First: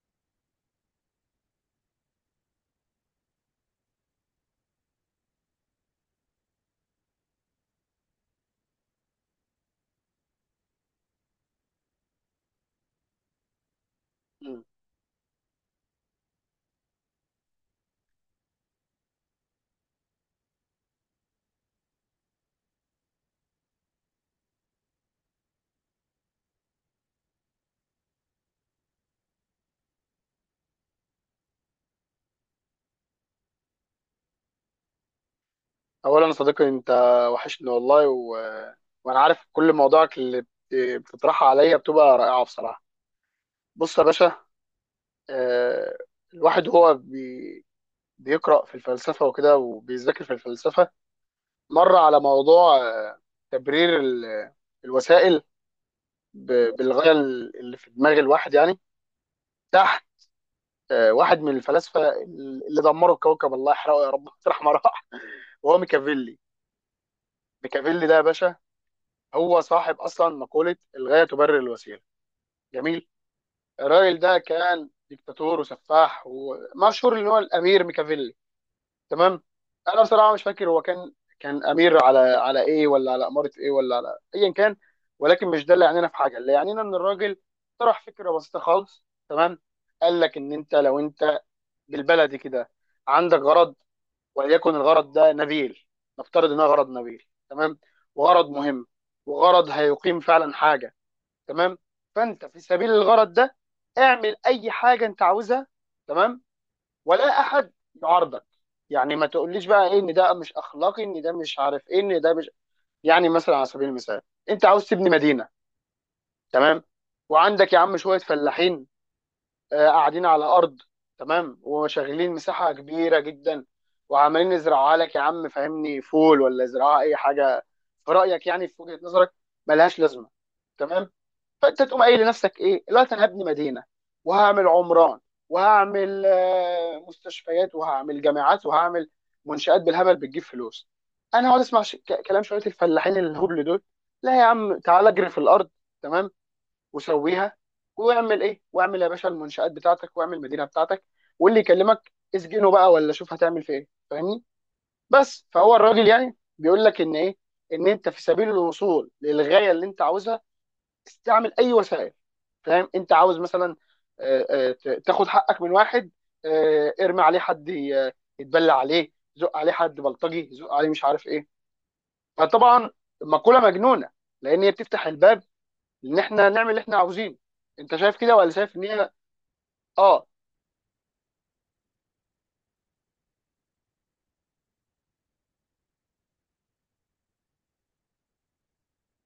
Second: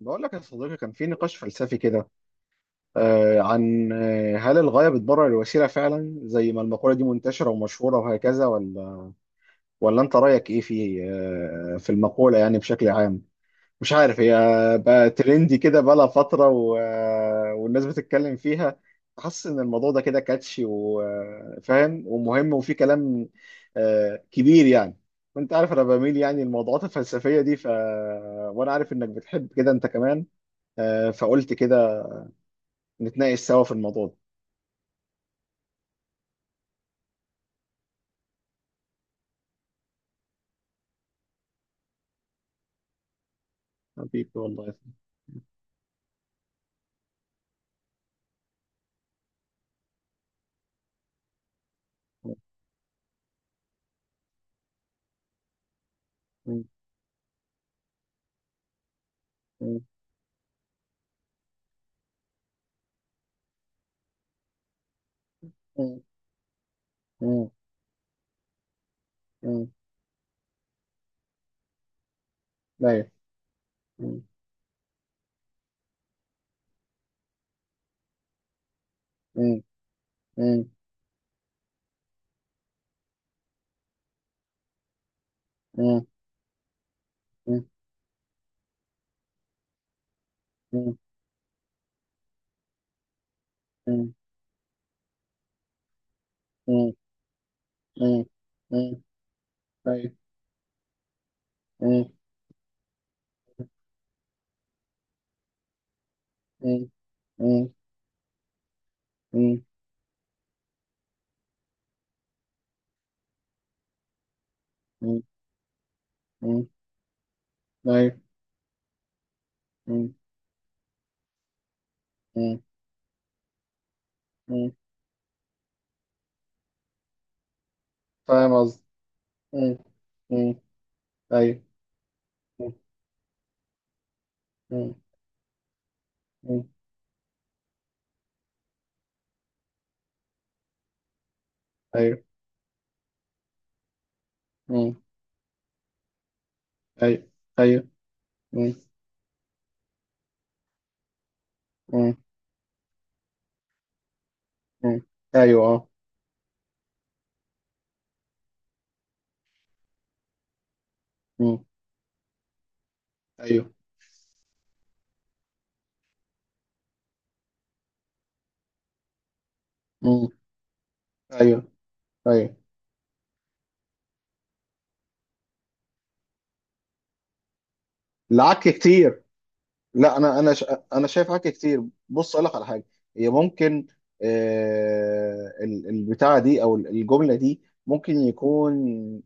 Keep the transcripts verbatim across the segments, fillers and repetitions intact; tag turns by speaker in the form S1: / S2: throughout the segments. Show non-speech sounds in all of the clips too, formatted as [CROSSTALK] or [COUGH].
S1: بقول لك يا صديقي، كان في نقاش فلسفي كده. آه عن آه هل الغاية بتبرر الوسيلة فعلا، زي ما المقولة دي منتشرة ومشهورة وهكذا، ولا ولا انت رأيك ايه في آه في المقولة يعني بشكل عام؟ مش عارف، هي
S2: مم.
S1: بقى ترندي كده بقالها فترة و- آه، والناس بتتكلم فيها. حاسس ان الموضوع ده كده كاتشي وفاهم ومهم، وفي كلام آه كبير يعني. وانت عارف انا بميل يعني الموضوعات الفلسفية دي ف وانا عارف انك بتحب كده انت كمان، آه، فقلت كده نتناقش سوا في الموضوع ده.
S2: اولا يا صديقي انت وحشني والله و... وانا عارف كل مواضيعك اللي بت- بتطرحها عليا بتبقى رائعه بصراحه. بص يا
S1: حبيبي
S2: باشا،
S1: والله.
S2: آه، الواحد هو بي... بيقرا في الفلسفه وكده، وبيذاكر في الفلسفه، مر على
S1: لا،
S2: موضوع آه، تبرير ال... الوسائل ب... بالغايه اللي في دماغ الواحد يعني. تحت آه، واحد من الفلاسفه اللي دمروا الكوكب، الله يحرقه يا رب [LAUGHS] رحمه راح، وهو ميكافيلي. ميكافيلي ده يا باشا هو صاحب اصلا مقوله الغايه تبرر الوسيله. جميل. الراجل ده كان ديكتاتور وسفاح، ومشهور ان هو الامير ميكافيلي. تمام. انا بصراحه مش فاكر هو كان كان امير على على ايه، ولا على اماره ايه، ولا على ايا كان. ولكن مش ده اللي يعنينا في حاجه، اللي يعنينا ان الراجل طرح فكره بسيطه خالص. تمام. قال لك ان انت لو انت بالبلدي كده عندك غرض، وليكن الغرض ده نبيل، نفترض انه غرض نبيل، تمام، وغرض مهم، وغرض هيقيم فعلا حاجه، تمام. فانت في سبيل الغرض ده اعمل اي حاجه انت عاوزها، تمام، ولا احد يعارضك. يعني ما تقوليش بقى ايه، ان ده مش اخلاقي، ان ده مش عارف ايه، ان ده مش، يعني مثلا على سبيل المثال انت عاوز تبني مدينه، تمام، وعندك يا عم شويه فلاحين آه، قاعدين على ارض، تمام، وشغلين مساحه كبيره جدا، وعمالين يزرعوها لك يا عم، فاهمني، فول ولا يزرعوها اي حاجه، في رايك
S1: فاهم
S2: يعني
S1: قصدي.
S2: في وجهه نظرك،
S1: م-
S2: ملهاش لازمه.
S1: م-
S2: تمام. فانت تقوم قايل لنفسك ايه دلوقتي، انا هبني مدينه وهعمل عمران وهعمل آه، مستشفيات وهعمل جامعات وهعمل منشآت بالهبل بتجيب فلوس. انا هقعد اسمع ش... ك-
S1: ايوه.
S2: كلام شويه الفلاحين الهبل دول؟ لا يا عم،
S1: م-
S2: تعال اجري في الارض تمام
S1: م- م- ايوه.
S2: وسويها،
S1: م- ايوه، ايوه.
S2: واعمل ايه،
S1: م-
S2: واعمل يا باشا المنشآت بتاعتك، واعمل المدينه بتاعتك، واللي يكلمك
S1: م-
S2: اسجنه بقى، ولا شوف هتعمل في ايه، فاهمني.
S1: م-
S2: بس
S1: ايوه،
S2: فهو
S1: اه.
S2: الراجل يعني بيقول لك ان ايه، ان انت في سبيل الوصول للغايه اللي انت عاوزها استعمل
S1: م-
S2: اي وسائل. فاهم، انت عاوز
S1: ايوه.
S2: مثلا آه، آه، ت- تاخد حقك من واحد، آه، ارمي عليه حد ي- يتبلى عليه، زق عليه حد
S1: م-
S2: بلطجي، زق عليه مش عارف ايه.
S1: ايوه، ايوه.
S2: فطبعا، مقولة مجنونة، لان هي بتفتح الباب ان احنا نعمل اللي احنا عاوزينه. انت شايف كده، ولا
S1: العك
S2: شايف ان هي؟
S1: كتير. لا،
S2: اه.
S1: انا انا ش... انا شايف حاجه كتير. بص اقول لك على حاجه. هي ممكن، آه ال- البتاعه دي، او ال- الجمله دي ممكن يكون،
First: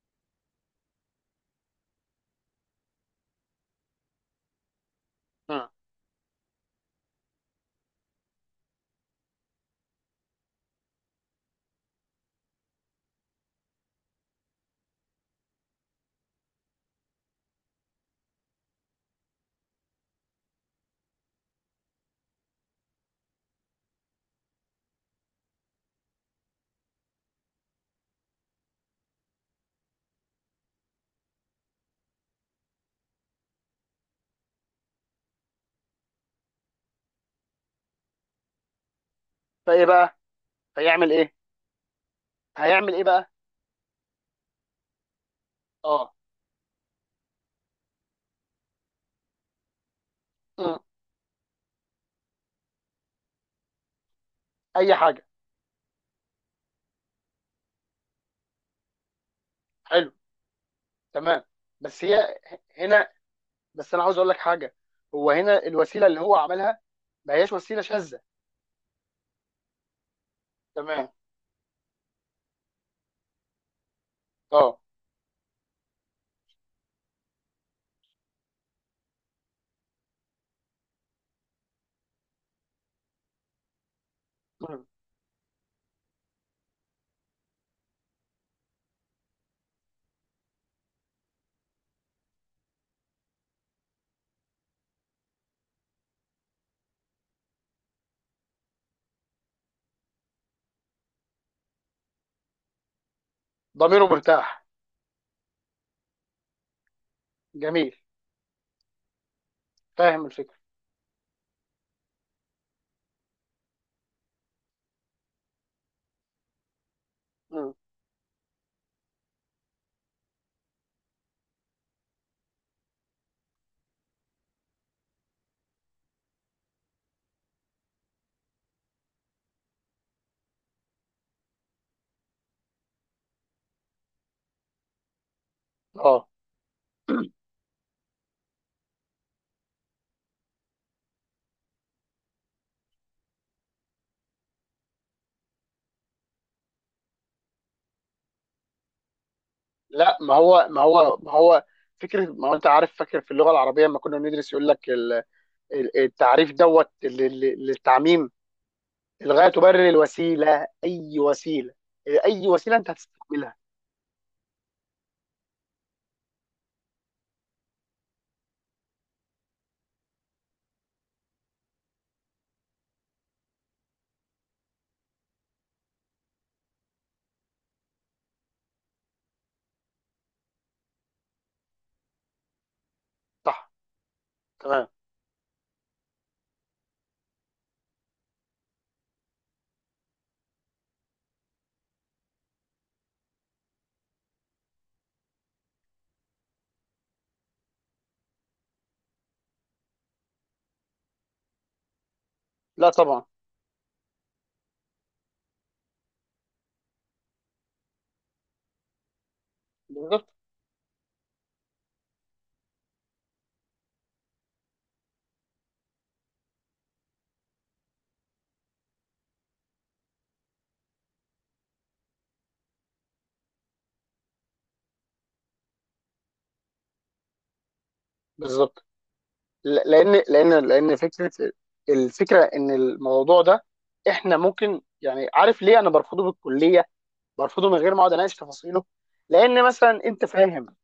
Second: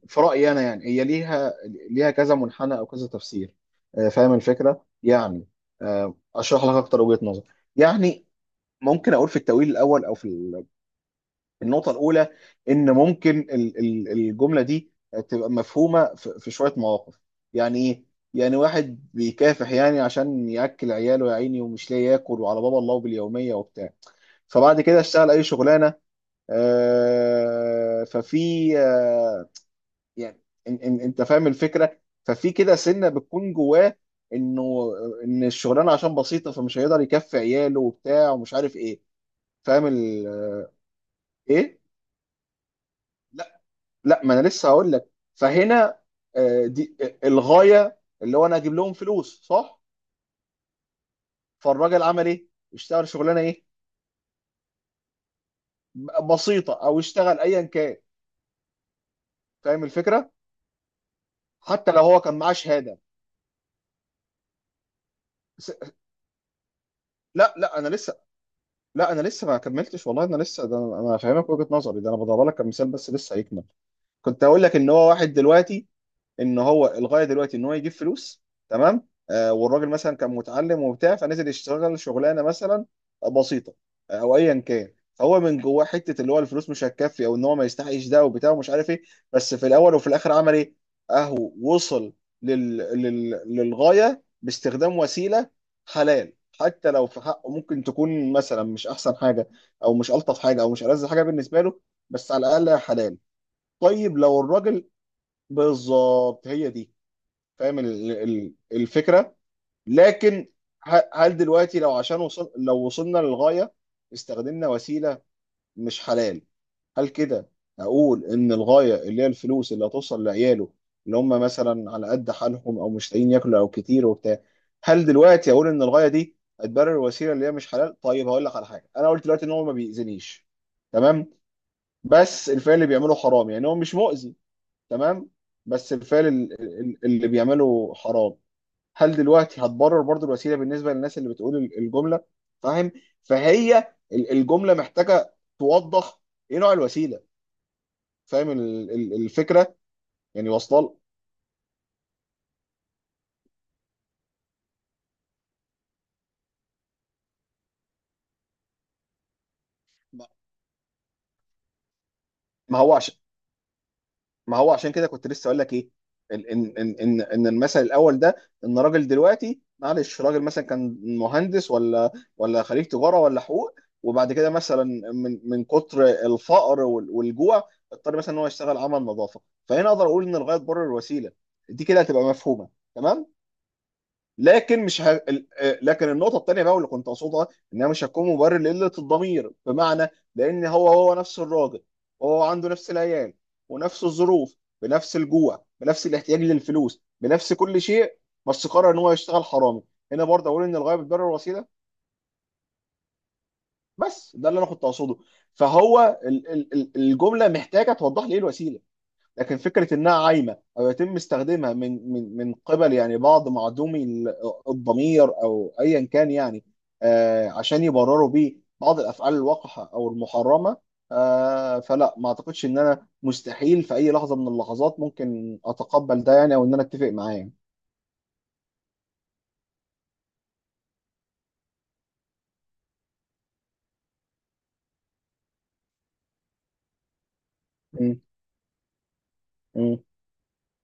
S1: في رايي انا يعني، هي ليها ليها كذا منحنى او كذا تفسير. آه فاهم الفكره يعني.
S2: مم.
S1: آه اشرح لك اكتر وجهه نظر يعني. ممكن اقول في التاويل الاول، او في النقطة الأولى، إن ممكن ال- ال- الجملة دي تبقى مفهومة في في شوية مواقف. يعني إيه؟ يعني واحد بيكافح يعني عشان يأكل عياله، يا عيني، ومش لاقي ياكل، وعلى بابا الله باليومية وبتاع، فبعد كده اشتغل أي شغلانة، آه، ففي آه، يعني إن- إن- أنت فاهم الفكرة. ففي كده سنة بتكون جواه، إنه إن الشغلانة عشان بسيطة فمش هيقدر يكفي عياله وبتاع ومش عارف إيه.
S2: فايه
S1: فاهم
S2: بقى،
S1: ال-
S2: هيعمل ايه؟
S1: إيه؟
S2: هيعمل ايه بقى؟
S1: لا، ما انا لسه هقول لك. فهنا
S2: اه.
S1: آه، دي آه، الغايه اللي هو انا اجيب لهم فلوس، صح؟
S2: مم.
S1: فالراجل عمل ايه؟ اشتغل شغلانه ايه؟
S2: اي حاجة.
S1: ب- بسيطه، او اشتغل ايا كان. فاهم
S2: حلو،
S1: الفكره.
S2: تمام.
S1: حتى لو
S2: بس
S1: هو
S2: هي
S1: كان معاه شهاده.
S2: هنا، بس انا عاوز اقول لك حاجة، هو هنا
S1: بس-
S2: الوسيلة اللي هو عملها ما هياش
S1: لا، لا
S2: وسيلة
S1: انا لسه،
S2: شاذة.
S1: لا انا لسه ما كملتش والله. انا لسه، ده انا،
S2: تمام.
S1: أنا فاهمك وجهه نظري، ده انا بضرب لك كمثال بس، لسه هيكمل. كنت هقول لك
S2: اه.
S1: ان هو واحد دلوقتي، ان هو الغايه دلوقتي ان هو يجيب فلوس. تمام. آه والراجل مثلا كان متعلم وبتاع، فنزل يشتغل شغلانه مثلا بسيطه، آه، او ايا
S2: مم.
S1: كان، فهو من جواه حته اللي هو الفلوس مش هتكفي، او ان هو ما يستحقش ده وبتاع ومش عارف ايه. بس في الاول وفي الاخر عمل ايه؟ اهو وصل لل... لل... للغايه باستخدام وسيله حلال. حتى لو في حقه ممكن تكون مثلا مش احسن حاجه، او مش الطف حاجه، او مش ألذ حاجه بالنسبه له، بس على الاقل حلال.
S2: ضميره
S1: طيب لو
S2: مرتاح.
S1: الراجل... بالظبط هي دي. فاهم
S2: جميل.
S1: ال- ال- الفكره.
S2: فاهم
S1: لكن
S2: الفكره.
S1: ه- هل دلوقتي، لو عشان وصل لو وصلنا للغايه استخدمنا وسيله مش حلال، هل كده
S2: مم.
S1: اقول ان الغايه، اللي هي الفلوس اللي هتوصل لعياله، اللي هم مثلا على قد حالهم، او مش لاقيين ياكلوا او كتير وبتاع، هل دلوقتي اقول ان الغايه دي هتبرر الوسيله اللي هي مش حلال؟ طيب هقول لك على حاجه. انا قلت دلوقتي ان هو ما بيأذينيش، تمام، بس الفعل اللي بيعمله حرام. يعني هو مش مؤذي، تمام، بس الفعل
S2: اه.
S1: ال- ال- اللي بيعمله حرام. هل دلوقتي هتبرر برضو الوسيله بالنسبه للناس اللي بتقول ال- الجمله؟ فاهم. فهي ال- الجمله محتاجه توضح ايه نوع الوسيله. فاهم ال- ال- الفكره
S2: لا، ما
S1: يعني،
S2: هو ما
S1: واصله؟
S2: هو ما هو فكره، ما هو انت عارف، فاكر في اللغه العربيه لما كنا بندرس يقول لك ال- ال- التعريف دوت لل- لل- للتعميم، الغايه تبرر
S1: ل-
S2: الوسيله اي وسيله، اي وسيله
S1: ما
S2: انت
S1: هو عشان
S2: هتستعملها.
S1: ما هو عشان كده كنت لسه اقول لك ايه، ان ان ان ان إن المثل الاول ده، ان راجل دلوقتي، معلش، راجل مثلا كان مهندس، ولا ولا خريج تجاره ولا حقوق، وبعد كده مثلا من من كتر الفقر وال- والجوع، اضطر مثلا ان هو يشتغل عمل نظافه. فهنا اقدر اقول ان الغايه تبرر الوسيله. دي كده هتبقى مفهومه، تمام.
S2: صح.
S1: لكن
S2: تمام.
S1: مش ه... ال- آه، لكن النقطه الثانيه بقى، واللي كنت اقصدها، ان انا مش هكون مبرر لقله الضمير، بمعنى، لان هو، هو نفس الراجل، وهو عنده نفس العيال ونفس الظروف، بنفس الجوع، بنفس الاحتياج للفلوس، بنفس كل شيء، بس قرر ان هو يشتغل حرامي. هنا برضه اقول ان الغايه بتبرر الوسيله؟
S2: لا طبعا.
S1: بس ده اللي انا كنت اقصده. فهو ال... ال... ال- الجمله محتاجه توضح لي ايه الوسيله. لكن فكره انها
S2: بالظبط.
S1: عايمه، او يتم استخدامها من من من قبل يعني بعض معدومي ال- الضمير، او ايا كان يعني، آه، عشان يبرروا بيه بعض الافعال الوقحه او المحرمه، آه، فلا، ما اعتقدش ان انا، مستحيل في اي لحظه من اللحظات ممكن اتقبل ده يعني، او ان انا اتفق معاه يعني.
S2: بالظبط. ل- لان لان لان فكره، الفكره ان الموضوع ده احنا ممكن، يعني عارف ليه انا برفضه بالكليه، برفضه من غير ما اقعد
S1: م-
S2: اناقش تفاصيله؟ لان
S1: م-
S2: مثلا انت فاهم،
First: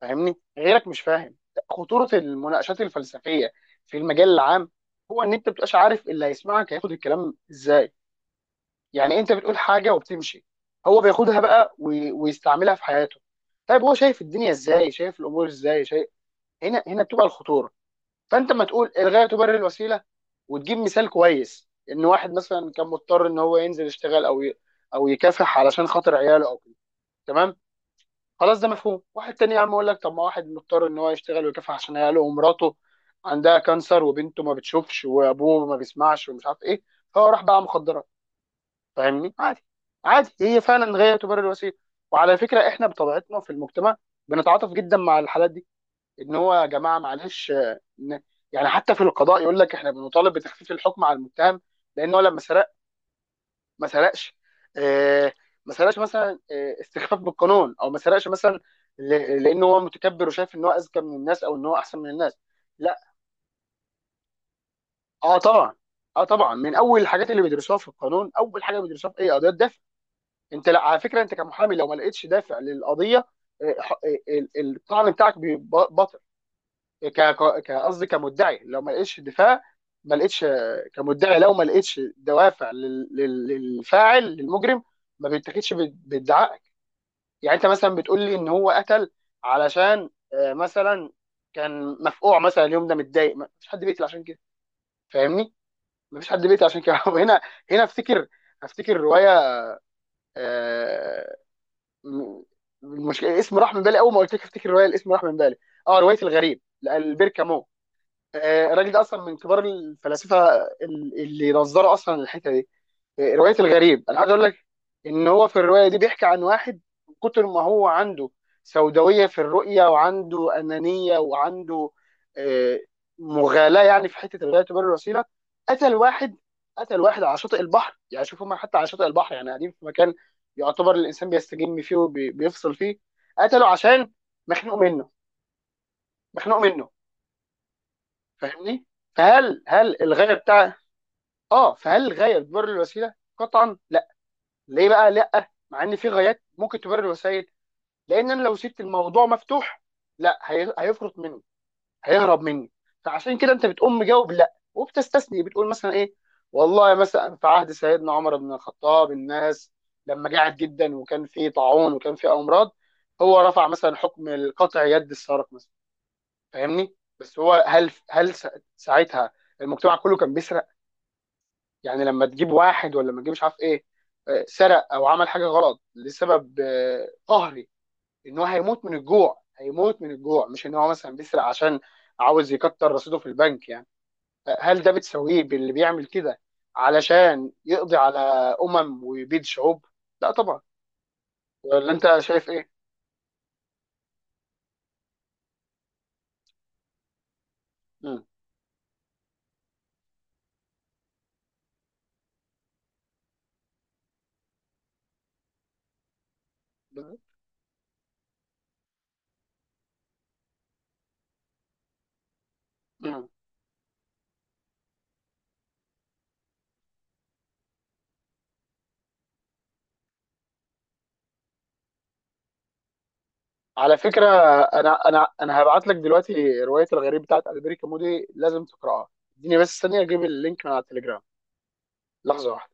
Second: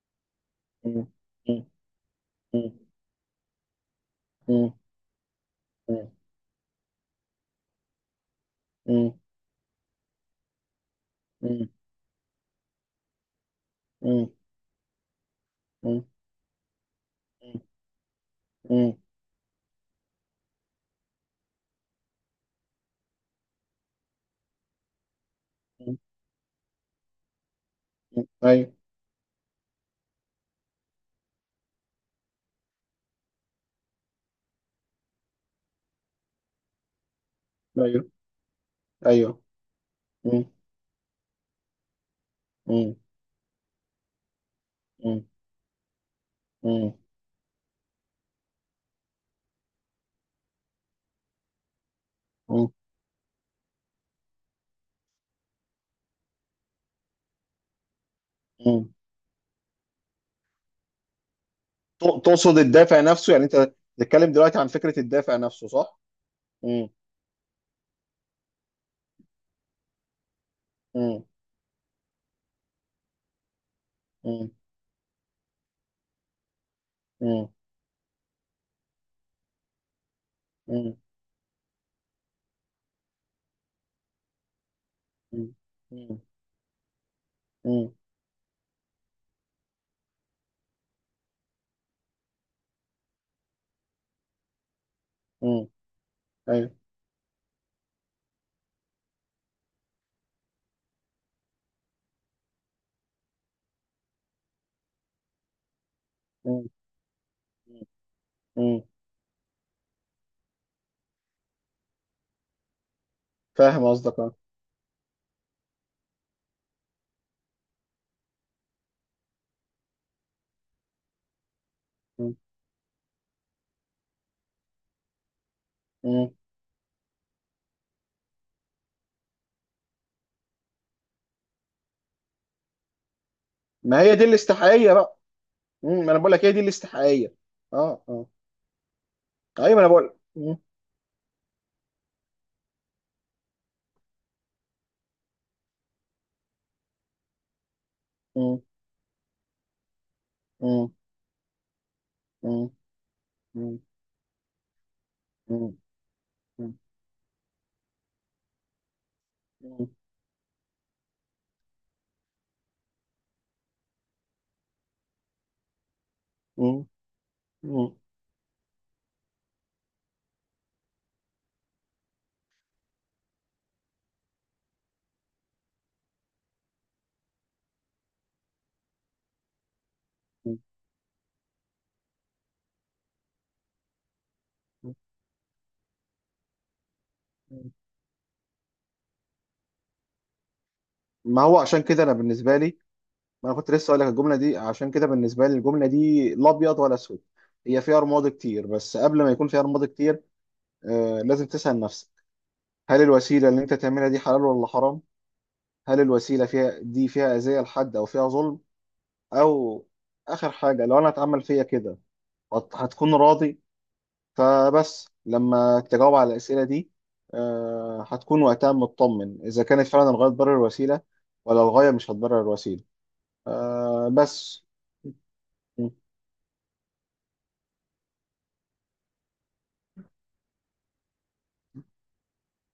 S2: فاهمني، غيرك مش
S1: م-
S2: فاهم.
S1: م-
S2: خطوره المناقشات الفلسفيه في المجال
S1: م-
S2: العام
S1: م-
S2: هو ان انت مبتبقاش عارف اللي هيسمعك هياخد الكلام ازاي.
S1: م- م-
S2: يعني انت بتقول حاجه وبتمشي، هو بياخدها
S1: م-
S2: بقى وي- ويستعملها في حياته. طيب، هو شايف الدنيا ازاي، شايف الامور ازاي،
S1: م-
S2: شايف، هنا هنا بتبقى الخطوره. فانت ما تقول
S1: م-
S2: الغايه تبرر الوسيله وتجيب مثال كويس ان واحد مثلا كان مضطر ان هو ينزل يشتغل او ي... او يكافح علشان
S1: م-
S2: خاطر عياله او كده، تمام.
S1: م-
S2: خلاص ده
S1: ايوه،
S2: مفهوم. واحد تاني يا عم اقول لك، طب ما واحد مضطر ان هو يشتغل ويكافح عشان عياله ومراته عندها كانسر، وبنته ما بتشوفش، وابوه ما بيسمعش، ومش عارف ايه، فهو راح باع
S1: ايوه،
S2: مخدرات، فاهمني،
S1: ايوه.
S2: عادي. عادي،
S1: م-
S2: هي فعلا غايه تبرر الوسيله. وعلى فكره احنا
S1: م-
S2: بطبيعتنا في المجتمع بنتعاطف جدا مع
S1: م-
S2: الحالات دي، ان هو يا
S1: م-
S2: جماعه معلش آه، ن- يعني حتى في القضاء يقول لك احنا بنطالب بتخفيف الحكم على المتهم، لان هو لما سرقنا
S1: مم.
S2: ما سرقش آه، ما سرقش مثلا آه، استخفاف بالقانون، او ما سرقش مثلا
S1: مم.
S2: ل- لانه هو متكبر وشايف ان هو اذكى من الناس، او ان هو احسن من
S1: ت-
S2: الناس.
S1: تقصد
S2: لا.
S1: الدافع نفسه يعني انت؟ بتتكلم دلوقتي عن فكرة الدافع
S2: اه
S1: نفسه،
S2: طبعا.
S1: صح؟
S2: اه طبعا، من
S1: مم.
S2: اول الحاجات اللي بيدرسوها في القانون، اول حاجه بيدرسوها في ايه، قضيه دافع. انت، لا على فكره،
S1: مم.
S2: انت كمحامي لو ما لقيتش دافع للقضيه، آه، ح- آه،
S1: مم.
S2: ال- الطعن بتاعك بيبقى باطل. ك-
S1: مم.
S2: ك- ك- قصدي كمدعي، لو ما لقيتش دفاع، ما لقيتش آه،
S1: مم.
S2: كمدعي لو ما لقيتش دوافع لل- لل- للفاعل للمجرم، ما
S1: مم.
S2: بيتاخدش بال-
S1: مم.
S2: بادعاء. يعني انت
S1: مم.
S2: مثلا بتقول لي ان هو قتل علشان آه، مثلا كان مفقوع مثلا، اليوم ده متضايق، ما فيش حد بيقتل عشان كده، فاهمني،
S1: مم.
S2: ما فيش حد بيقتل
S1: ايوه.
S2: عشان كده [LAUGHS] هنا، هنا افتكر، افتكر روايه، آه، م- المشكله الاسم راح من بالي، اول ما قلت لك افتكر روايه الاسم راح من بالي. اه، روايه الغريب
S1: مم.
S2: لالبير كامو.
S1: مم.
S2: آه،
S1: مم.
S2: الراجل ده اصلا من كبار الفلاسفه ال- اللي نظروا اصلا الحته دي. إيه، روايه
S1: فاهم
S2: الغريب،
S1: قصدك،
S2: انا عايز
S1: اه.
S2: اقول لك ان هو في الروايه دي بيحكي عن واحد، من كتر ما هو عنده سوداويه في الرؤيه، وعنده انانيه، وعنده
S1: مم.
S2: آه، مغالاه، يعني في حته الغايه تبرر الوسيله، قتل
S1: مم.
S2: واحد. قتل واحد على شاطئ البحر، يعني شوف، هم حتى على شاطئ البحر، يعني قاعدين في مكان يعتبر الانسان بيستجم فيه وبيفصل فيه، قتله
S1: ما
S2: عشان
S1: هي دي
S2: مخنوق
S1: الاستحقاقية
S2: منه،
S1: بقى. مم. ما انا بقول لك هي دي
S2: مخنوق منه،
S1: الاستحقاقية. اه، اه،
S2: فاهمني. فهل
S1: ايوه. ما انا
S2: هل
S1: بقول.
S2: الغايه
S1: مم.
S2: بتاع، اه، فهل الغايه تبرر الوسيله؟ قطعا لا. ليه بقى لا، مع ان في غايات ممكن تبرر الوسائل؟ لان انا لو
S1: مم.
S2: سبت الموضوع مفتوح لا، هي-
S1: مم.
S2: هيفرط مني، هيهرب
S1: مم.
S2: مني. فعشان كده انت
S1: مم.
S2: بتقوم مجاوب لا، وبتستثني، بتقول
S1: مم.
S2: مثلا ايه، والله مثلا في عهد سيدنا عمر بن الخطاب الناس
S1: مم.
S2: لما جاعت جدا، وكان في طاعون، وكان في امراض، هو رفع مثلا حكم قطع يد السارق مثلا،
S1: مم.
S2: فاهمني. بس هو هل
S1: مم.
S2: هل سا- ساعتها المجتمع كله كان، يعني لما تجيب واحد ولا ما تجيب مش عارف ايه، آه، سرق او عمل حاجه غلط لسبب آه، قهري، ان هو هيموت من الجوع، هيموت من الجوع، مش ان هو مثلا بيسرق عشان عاوز يكتر رصيده في البنك يعني. آه، هل ده بتسويه باللي بيعمل كده علشان
S1: مم.
S2: يقضي على امم ويبيد شعوب؟ لا طبعا.
S1: ما هو عشان
S2: ولا
S1: كده انا
S2: انت شايف
S1: بالنسبة
S2: ايه؟
S1: لي، ما انا كنت لسه اقول لك، الجمله دي عشان كده بالنسبه لي، الجمله دي لا ابيض ولا اسود، هي فيها
S2: مم.
S1: رماد كتير، بس قبل ما يكون فيها رماد كتير، آه لازم تسال نفسك، هل الوسيله اللي انت تعملها دي حلال ولا حرام؟ هل الوسيله فيها، دي فيها اذيه لحد او فيها ظلم؟ او اخر حاجه، لو انا اتعمل فيا كده هت- هتكون
S2: مم.
S1: راضي؟ فبس لما تجاوب على الاسئله دي، آه هتكون وقتها مطمن، اذا كانت فعلا الغايه تبرر الوسيله، ولا الغايه مش هتبرر الوسيله.
S2: على
S1: آه
S2: فكره،
S1: بس
S2: انا انا انا هبعت لك دلوقتي روايه الغريب بتاعت البريكا مودي، لازم تقراها. اديني بس ثانيه اجيب اللينك من على التليجرام. لحظه واحده.